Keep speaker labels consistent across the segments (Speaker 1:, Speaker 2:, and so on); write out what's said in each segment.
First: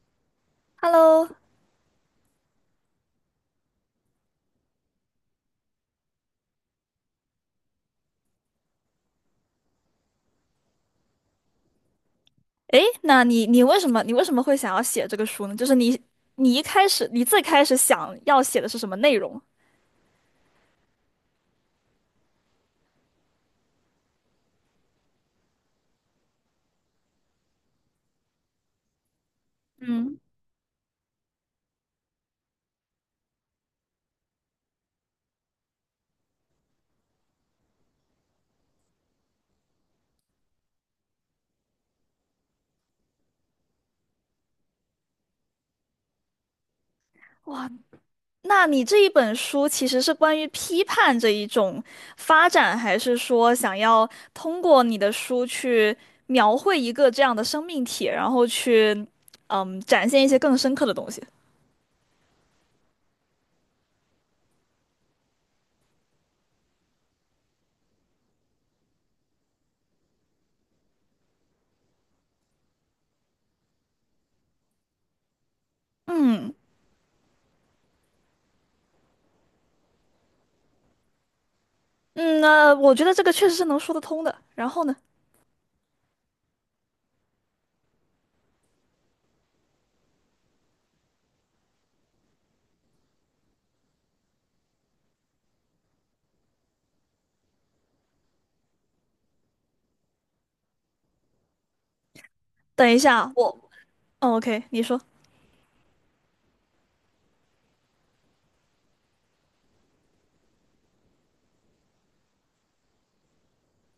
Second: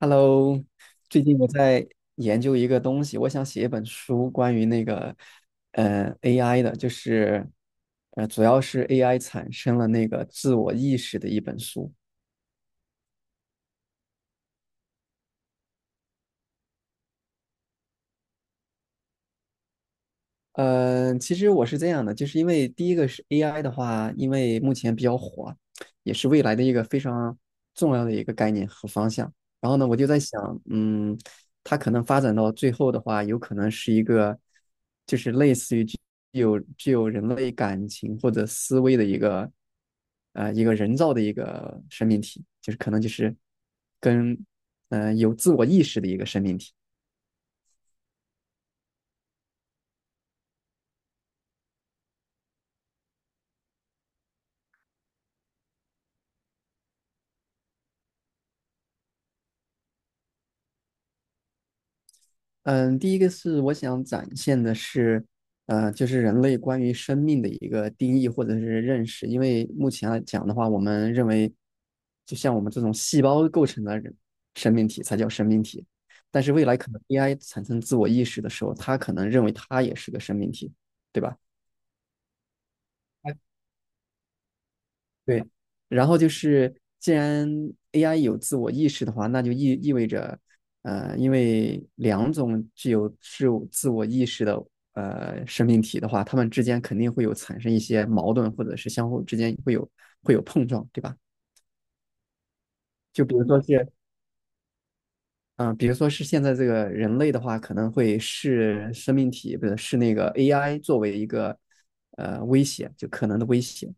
Speaker 1: Hello，最
Speaker 2: Hello。
Speaker 1: 近我在研究一个东西，我想写一本书，关于那个AI 的，就是主要是 AI 产生了那个自我意识的一本书。
Speaker 2: 那你为什么你为什么会想要写这个书呢？就是你一开始最开始想要写的是什么内容？
Speaker 1: 其实我是这样的，就是因为第一个是 AI 的话，因为目前比较火，也是未来的一个非常重要的一个概念和方向。然后呢，我就
Speaker 2: 嗯，
Speaker 1: 在想，它可能发展到最后的话，有可能是一个，就是类似于具有人类感情或者思维的一个，一个人造的一个生命体，就是可能就是跟，有自我意识的一个生命体。
Speaker 2: 那你这一本书其实是关于批判这一种发展，还是说想要通过你的书去描绘一个这样的生命体，然后去展现一些更深刻的东西？
Speaker 1: 嗯，第一个是我想展现的是，就是人类关于生命的一个定义或者是认识。因为目前来讲的话，我们认为，就像我们这种细胞构成的人生命体才叫生命体。但是
Speaker 2: 嗯
Speaker 1: 未来可能 AI 产生自我意识的时候，它可能认为它也是个生命体，对吧？
Speaker 2: 嗯，那我觉得这个确实是能说得通的。然后呢，
Speaker 1: 对，然后就是，既然 AI 有自我意识的话，那就意味着，因为两种具有自我意识的生命体的话，它们之间肯定会有产生一些矛盾，或者是相互之间会有碰撞，对吧？
Speaker 2: 等一
Speaker 1: 就
Speaker 2: 下，
Speaker 1: 比如
Speaker 2: 我，
Speaker 1: 说是，
Speaker 2: 哦，OK,你说。
Speaker 1: 嗯、比如说是现在这个人类的话，可能会视生命体，不是视那个 AI 作为一个威胁，就可能的威胁。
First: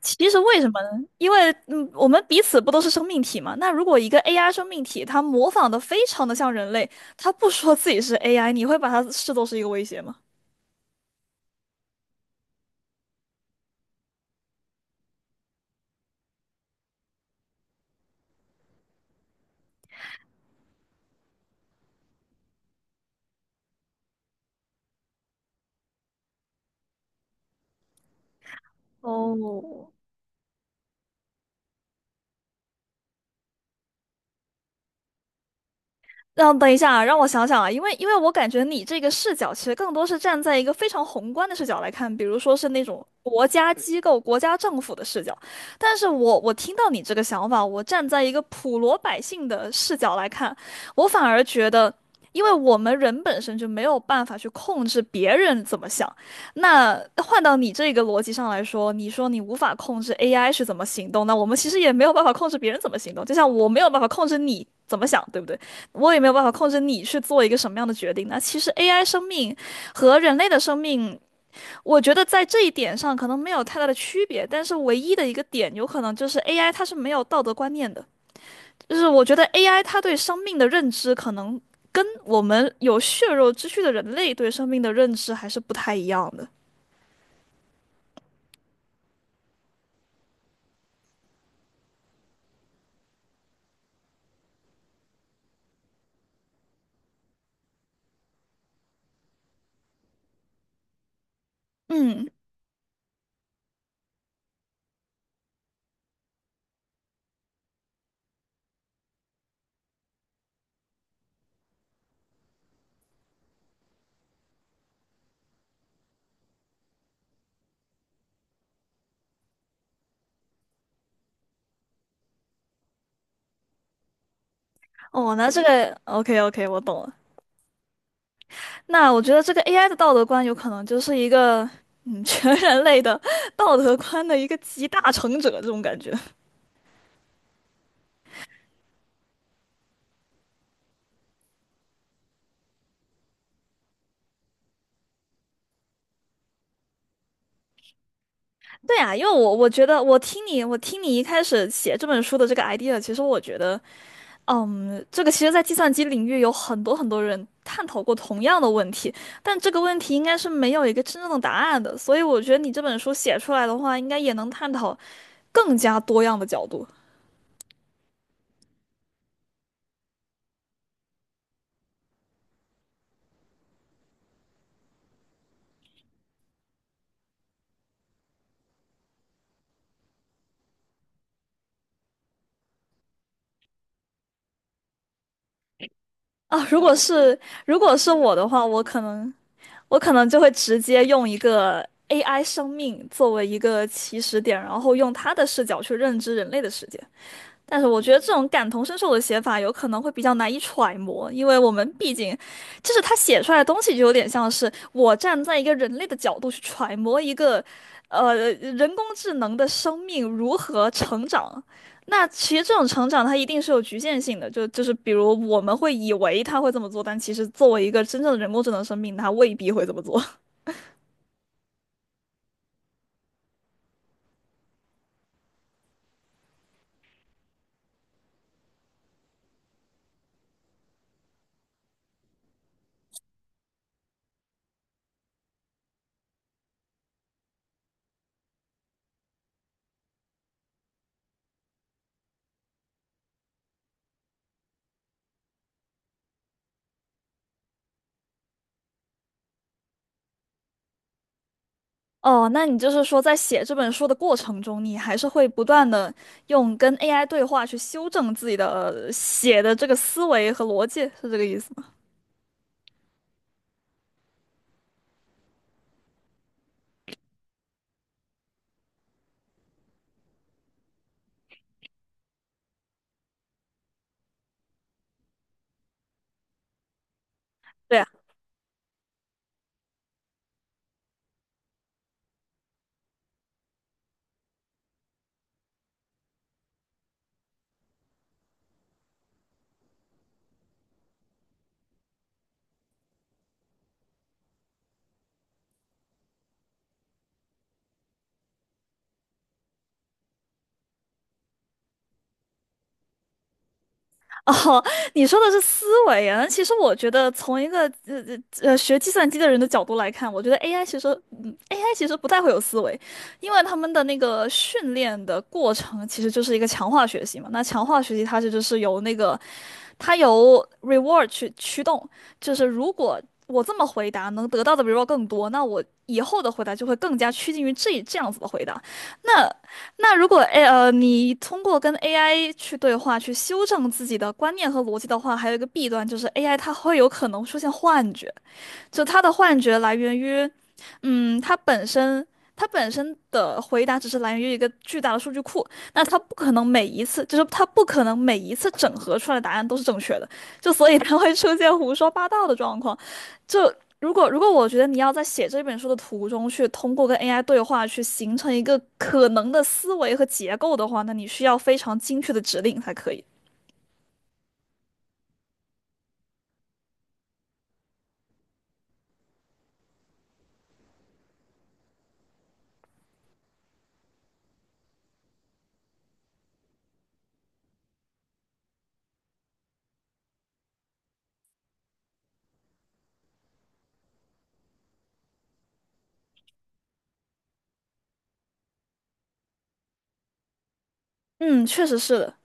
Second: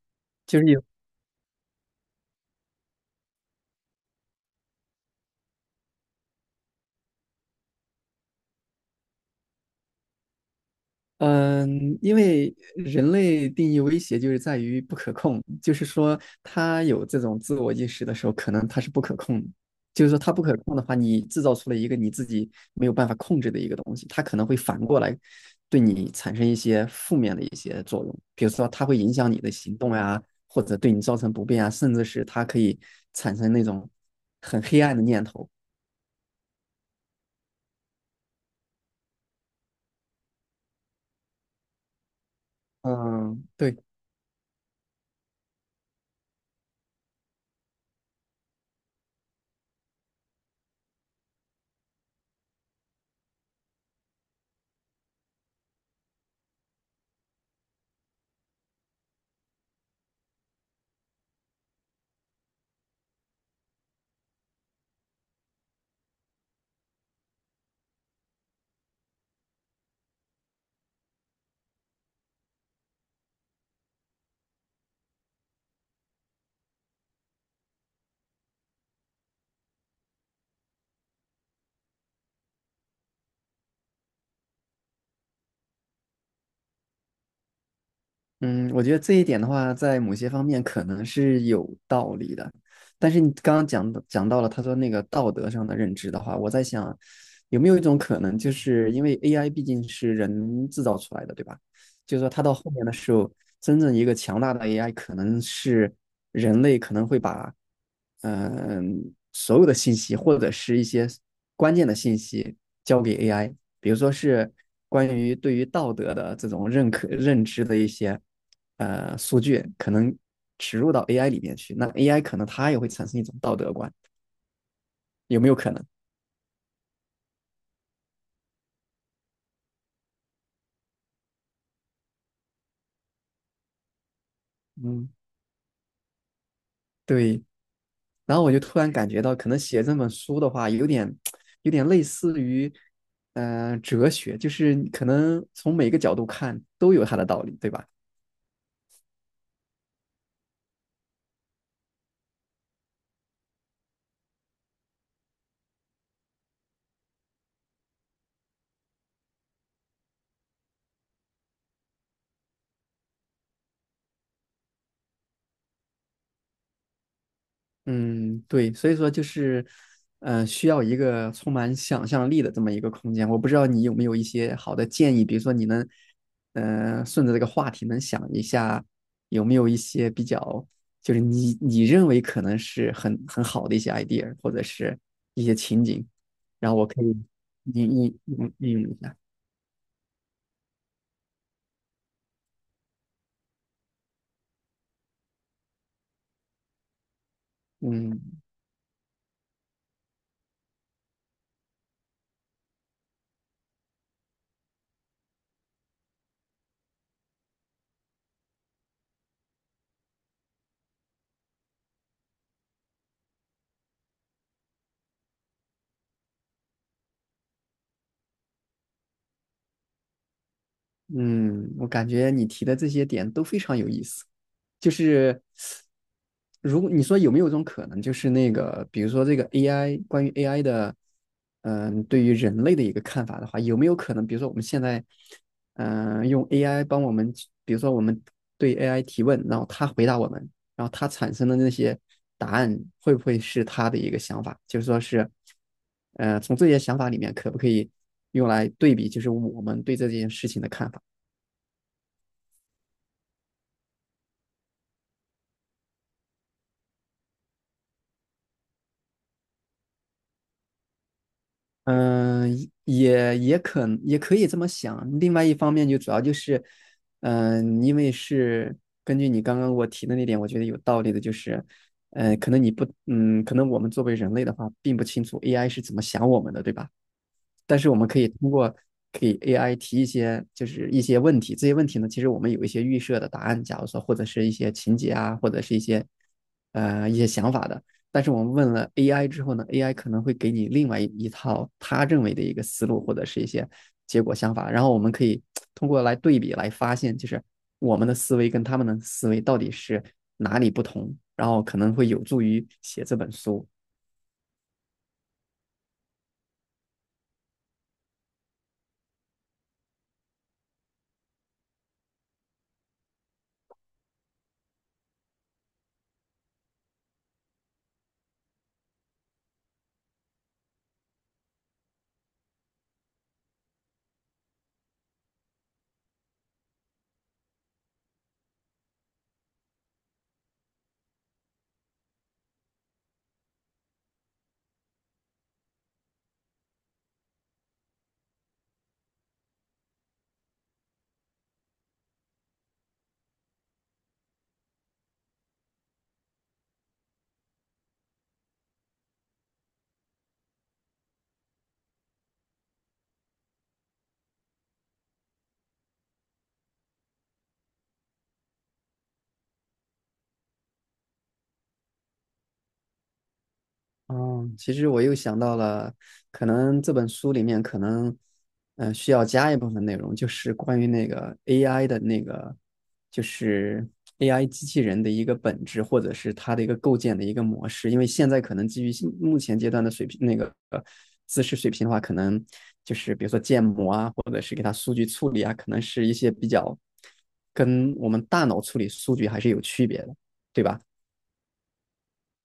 Speaker 2: 其实
Speaker 1: 就
Speaker 2: 为
Speaker 1: 是
Speaker 2: 什么
Speaker 1: 有
Speaker 2: 呢？因为我们彼此不都是生命体嘛？那如果一个 AI 生命体，它模仿的非常的像人类，它不说自己是 AI,你会把它视作是一个威胁吗？
Speaker 1: 嗯，因为人类定义威胁就是在于不可控，就是说他有这种自我意识的时候，可能他是不可控的。就是说他不可控的话，你制造出了一个你自己没有办法控制的一个东西，它可能会反过来对你产生一些负面的一些作用。比如说，它会影响你的行
Speaker 2: 哦，
Speaker 1: 动呀，或者对你造成不便啊，甚至是它可以产生那种很黑暗的念头。
Speaker 2: 让等一下啊，让我想想啊，因为我感觉你这个视角其实更多是站在一个非常宏观的视角来看，比如说是那种
Speaker 1: 嗯，
Speaker 2: 国家
Speaker 1: 对。
Speaker 2: 机构、国家政府的视角。但是我听到你这个想法，我站在一个普罗百姓的视角来看，我反而觉得，因为我们人本身就没有办法去控制别人怎么想。那换到你这个逻辑上来说，你说你无法控制 AI 是怎么行动，那我们其实也没有办法控制别人怎么行动，就像我没有办法控制你怎么想，对不对？我也没有办法控制你去做一个什么样的决定，那其实 AI 生命和人类的生命，我觉得在这一点上可能没有太大的区别，但是唯一的一个点，有可能就是 AI 它是没有道德观念的，就是我觉得 AI 它对生命的认知可能跟我们有血肉之躯的人类对生命的认知还是不太一样的。
Speaker 1: 嗯，我觉得这一点的话，在某些方面可能是有道理的，但是你刚刚讲到了他说那个道德上的认知的话，我在想，有没有一种可能，就是因为 AI 毕竟是人制造出来的，对吧？就是
Speaker 2: 嗯，
Speaker 1: 说它到后面的时候，真正一个强大的 AI，可能是人类可能会把嗯、所有的信息或者是一些关键的信息交给 AI，比如说是关于对于道德的这种认知的一些数据，可能植入到 AI 里面去，那 AI 可能它也会产生一种道德观，
Speaker 2: 哦，
Speaker 1: 有没
Speaker 2: 那
Speaker 1: 有
Speaker 2: 这
Speaker 1: 可能？
Speaker 2: 个 OK OK,我懂了。那我觉得这个 AI 的道德观有可能就是一个全人类的道德观的一个集
Speaker 1: 嗯，
Speaker 2: 大成者这种感觉。
Speaker 1: 对，然后我就突然感觉到，可能写这本书的话，有点类似于哲学，就是可能从每个角度看都有它的道理，对吧？
Speaker 2: 对啊，因为我觉得我听你一开始写这本书的这个 idea,其实我觉得这个其实在计算机领域有很多人探讨过同样的问题，但这个问题应该是没有一个真正的答案的，所以我觉得你这本书写出来的话，应该也能探讨更加多样的角度。
Speaker 1: 嗯，对，所以说就是，需要一个充满想象力的这么一个空间。我不知道你有没有一些好的建议，比如说你能，顺着这个话题能想一下，有没有一些比较，就是你认为可能是很好的一些 idea，或者是一些情景，
Speaker 2: 啊，
Speaker 1: 然后我可以
Speaker 2: 如
Speaker 1: 应
Speaker 2: 果是
Speaker 1: 应
Speaker 2: 我的
Speaker 1: 应
Speaker 2: 话，
Speaker 1: 应用一下。
Speaker 2: 我可能就会直接用一个 AI 生命作为一个起始点，然后用它的视角去认知人类的世界。但是我觉得这
Speaker 1: 嗯。
Speaker 2: 种感同身受的写法有可能会比较难以揣摩，因为我们毕竟，就是他写出来的东西就有点像是我站在一个人类的角度去揣摩一个，人工智能的生命如何成长。那其实这种成长它一定是有局限性的，就是比如我们会以为它会这么做，但其实作为一个真正的人工智能生命，它未必会这么做。
Speaker 1: 嗯，我感觉你提的这些点都非常有意思。就是如果你说有没有一种可能，就是那个，比如说这个 AI 关于 AI 的，对于人类的一个看法的话，有没有可能，比如说我们现在，用 AI 帮我们去比如说我们对 AI 提问，然后它回答我们，然后它产生的那些答案会不会是它的一个想法？就是说是，从这些想法里面可不可以用来对比，就是我们对这件事情的看法？
Speaker 2: 哦，那你就是说，在写这本书的过程中，你还是会不断的用跟 AI 对话去修正自己的写的这个思维和逻辑，是这个意思吗？
Speaker 1: 嗯，也可以这么想。另外一方面，就主要就是，因为是根据你刚刚我提的那点，我觉得有道理的，就是，可能你不，可能我们作为人类的话，并不清楚 AI 是怎么想我们的，对吧？但是我
Speaker 2: 对啊，
Speaker 1: 们可以通过给 AI 提一些就是一些问题，这些问题呢，其实我们有一些预设的答案，假如说或者是一些情节啊，或者是一些想法的。但是我们问了 AI 之后呢，AI 可能会给你另外一套他认为的一个思路或者是一些结果想法，然后我们可以通过来对比来发现，就是我们的思维跟他们的思维到底是哪里不同，然后可能会有助于写这本书。
Speaker 2: 哦，你说的是思维啊。那其实我觉得，从一个学计算机的人的角度来看，我觉得 AI 其实，嗯，AI 其实不太会有思维，因为他们的那个训练的过程其实就是一个强化学习嘛。那强化学习它其实是由那个它由 reward 去驱动，就是如果我这么回答能得到的 reward 更多，那我以后的回答就会更加趋近于这样子的回答。那那如果你通过跟 AI 去对话去修正自己的观念和逻辑的话，还有一个弊端就是 AI 它会有可能出现幻觉，就他的幻觉来源于，嗯，他本身的回答只是来源于一个巨大的数据库，那他不可能每一次，就是他不可能每一次整合出来的答案都是正确的，就所以他会出现胡说八道的状况。就如果我觉得你要在写这本书的途中去通过跟 AI 对话去形成一个可能的思维和结构的话，那你需要非常精确的指令才可以。
Speaker 1: 哦，其实我又想到了，可能这本书里面可能，需要加一部分内容，就是关于那个 AI 的那个，就是 AI 机器人的一个本质，或者是它的一个构建的一个模式。因为现在可能基于现目前阶段的水平，那个知识水平的话，可能就是比如说建模啊，或者是给它数据处理啊，可能是一些比较跟我们大脑处理数据还是有区别的，对吧？
Speaker 2: 嗯，确实是的。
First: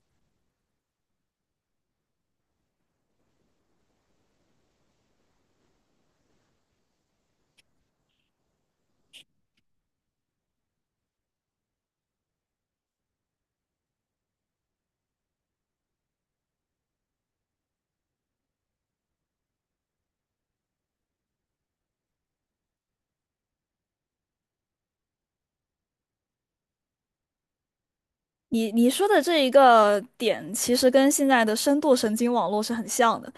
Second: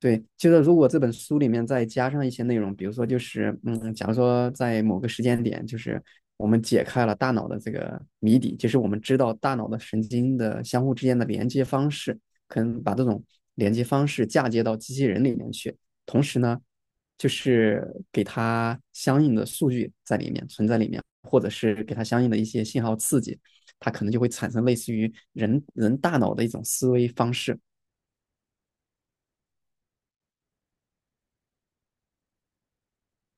Speaker 1: 对，就是如果这本书里面再加上一些内容，比如说就是，假如说在某个时间点，就是我们解开了大脑的这个谜底，就是我们知道大脑的神经的相互之间的连接方式，可能把这种连接方式嫁接到机器人里面去，同时呢，就是给它相应的数据在里面存在里面，或者是给它相应的一些信号刺激，它可能就会产生类似于人大脑的一种思维方式。
Speaker 2: 你说的这一个点，其实跟现在的深度神经网络是很像的。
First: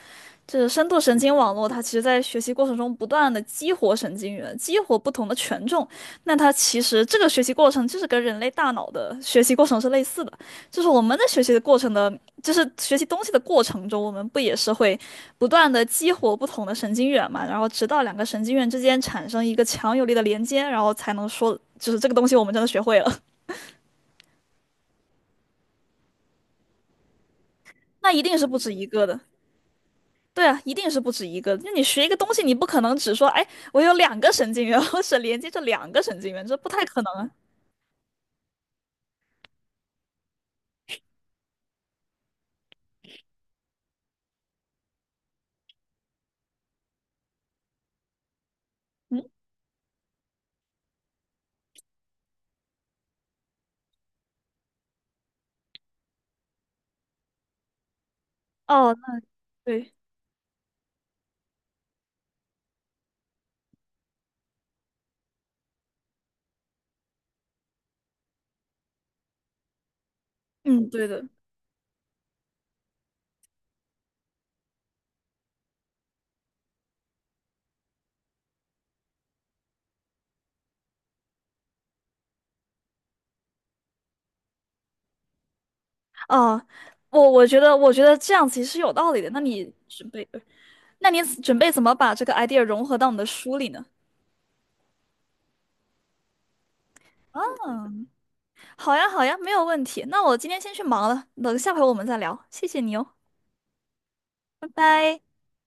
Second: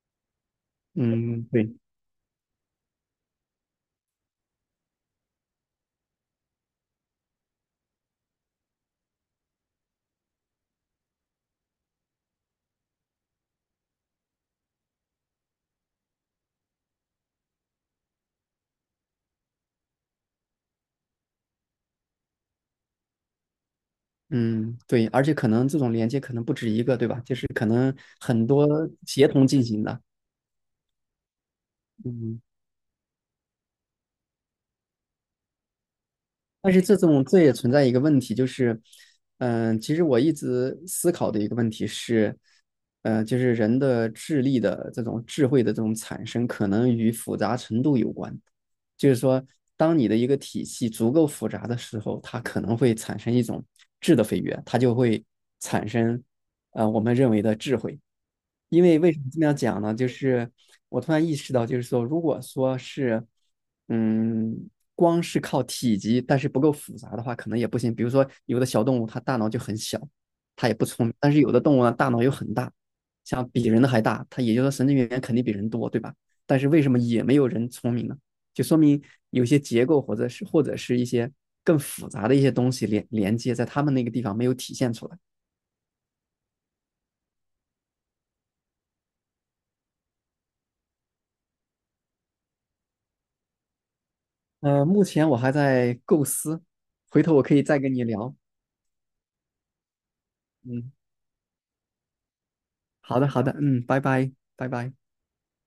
Speaker 2: 就是深度神经
Speaker 1: 嗯，
Speaker 2: 网络，
Speaker 1: 对。
Speaker 2: 它其实在学习过程中不断的激活神经元，激活不同的权重。那它其实这个学习过程就是跟人类大脑的学习过程是类似的，就是我们在学习的过程的，就是学习东西的过程中，我们不也是会不断的激活不同的神经元嘛？然后直到两个神经元之间产生一个强有力的连接，然后才能说，就是这个东西我们真的学会了。
Speaker 1: 嗯，对，而且可能这种连接可能不止一个，对吧？就是可能
Speaker 2: 那一定是
Speaker 1: 很
Speaker 2: 不
Speaker 1: 多
Speaker 2: 止一个的。
Speaker 1: 协同进行的。
Speaker 2: 对啊，一定是不止一个。那你学一个东
Speaker 1: 嗯，
Speaker 2: 西，你不可能只说，哎，我有两个神经元，我只连接着两个神经元，这不
Speaker 1: 但是
Speaker 2: 太
Speaker 1: 这
Speaker 2: 可能
Speaker 1: 种
Speaker 2: 啊。
Speaker 1: 这也存在一个问题，就是，其实我一直思考的一个问题是，就是人的智力的这种智慧的这种产生，可能与复杂程度有关。就是说，当你的一个体系足够复杂的时候，它可能会产生一种质的飞跃，它就会产生，我们认为的智慧。因
Speaker 2: 哦，
Speaker 1: 为为什
Speaker 2: 那
Speaker 1: 么这么样讲
Speaker 2: 对，
Speaker 1: 呢？就是我突然意识到，就是说，如果说是，嗯，光是靠体积，但是不够复杂的话，可能也不行。比如说，有的小动物它大脑就很小，它也不
Speaker 2: 嗯，
Speaker 1: 聪
Speaker 2: 对
Speaker 1: 明；
Speaker 2: 的。
Speaker 1: 但是有的动物呢，大脑又很大，像比人的还大，它也就是说神经元肯定比人多，对吧？但是为什么也没有人聪明呢？就说明有些结构或者是一些更复杂的一些东西连接在他们那个地方没有体现出来。
Speaker 2: 哦，我觉得，我觉得这样其实有道理的。那你准备，那你准备怎么把这个 idea 融合到你的书里呢？
Speaker 1: 目前我还在构思，回头我可以再跟你聊。
Speaker 2: 好呀，好呀，没有问题。那我今天先去
Speaker 1: 嗯，
Speaker 2: 忙了，等下回我们再聊。谢谢你哦，
Speaker 1: 好的，好的，嗯，拜拜，
Speaker 2: 拜
Speaker 1: 拜拜。
Speaker 2: 拜。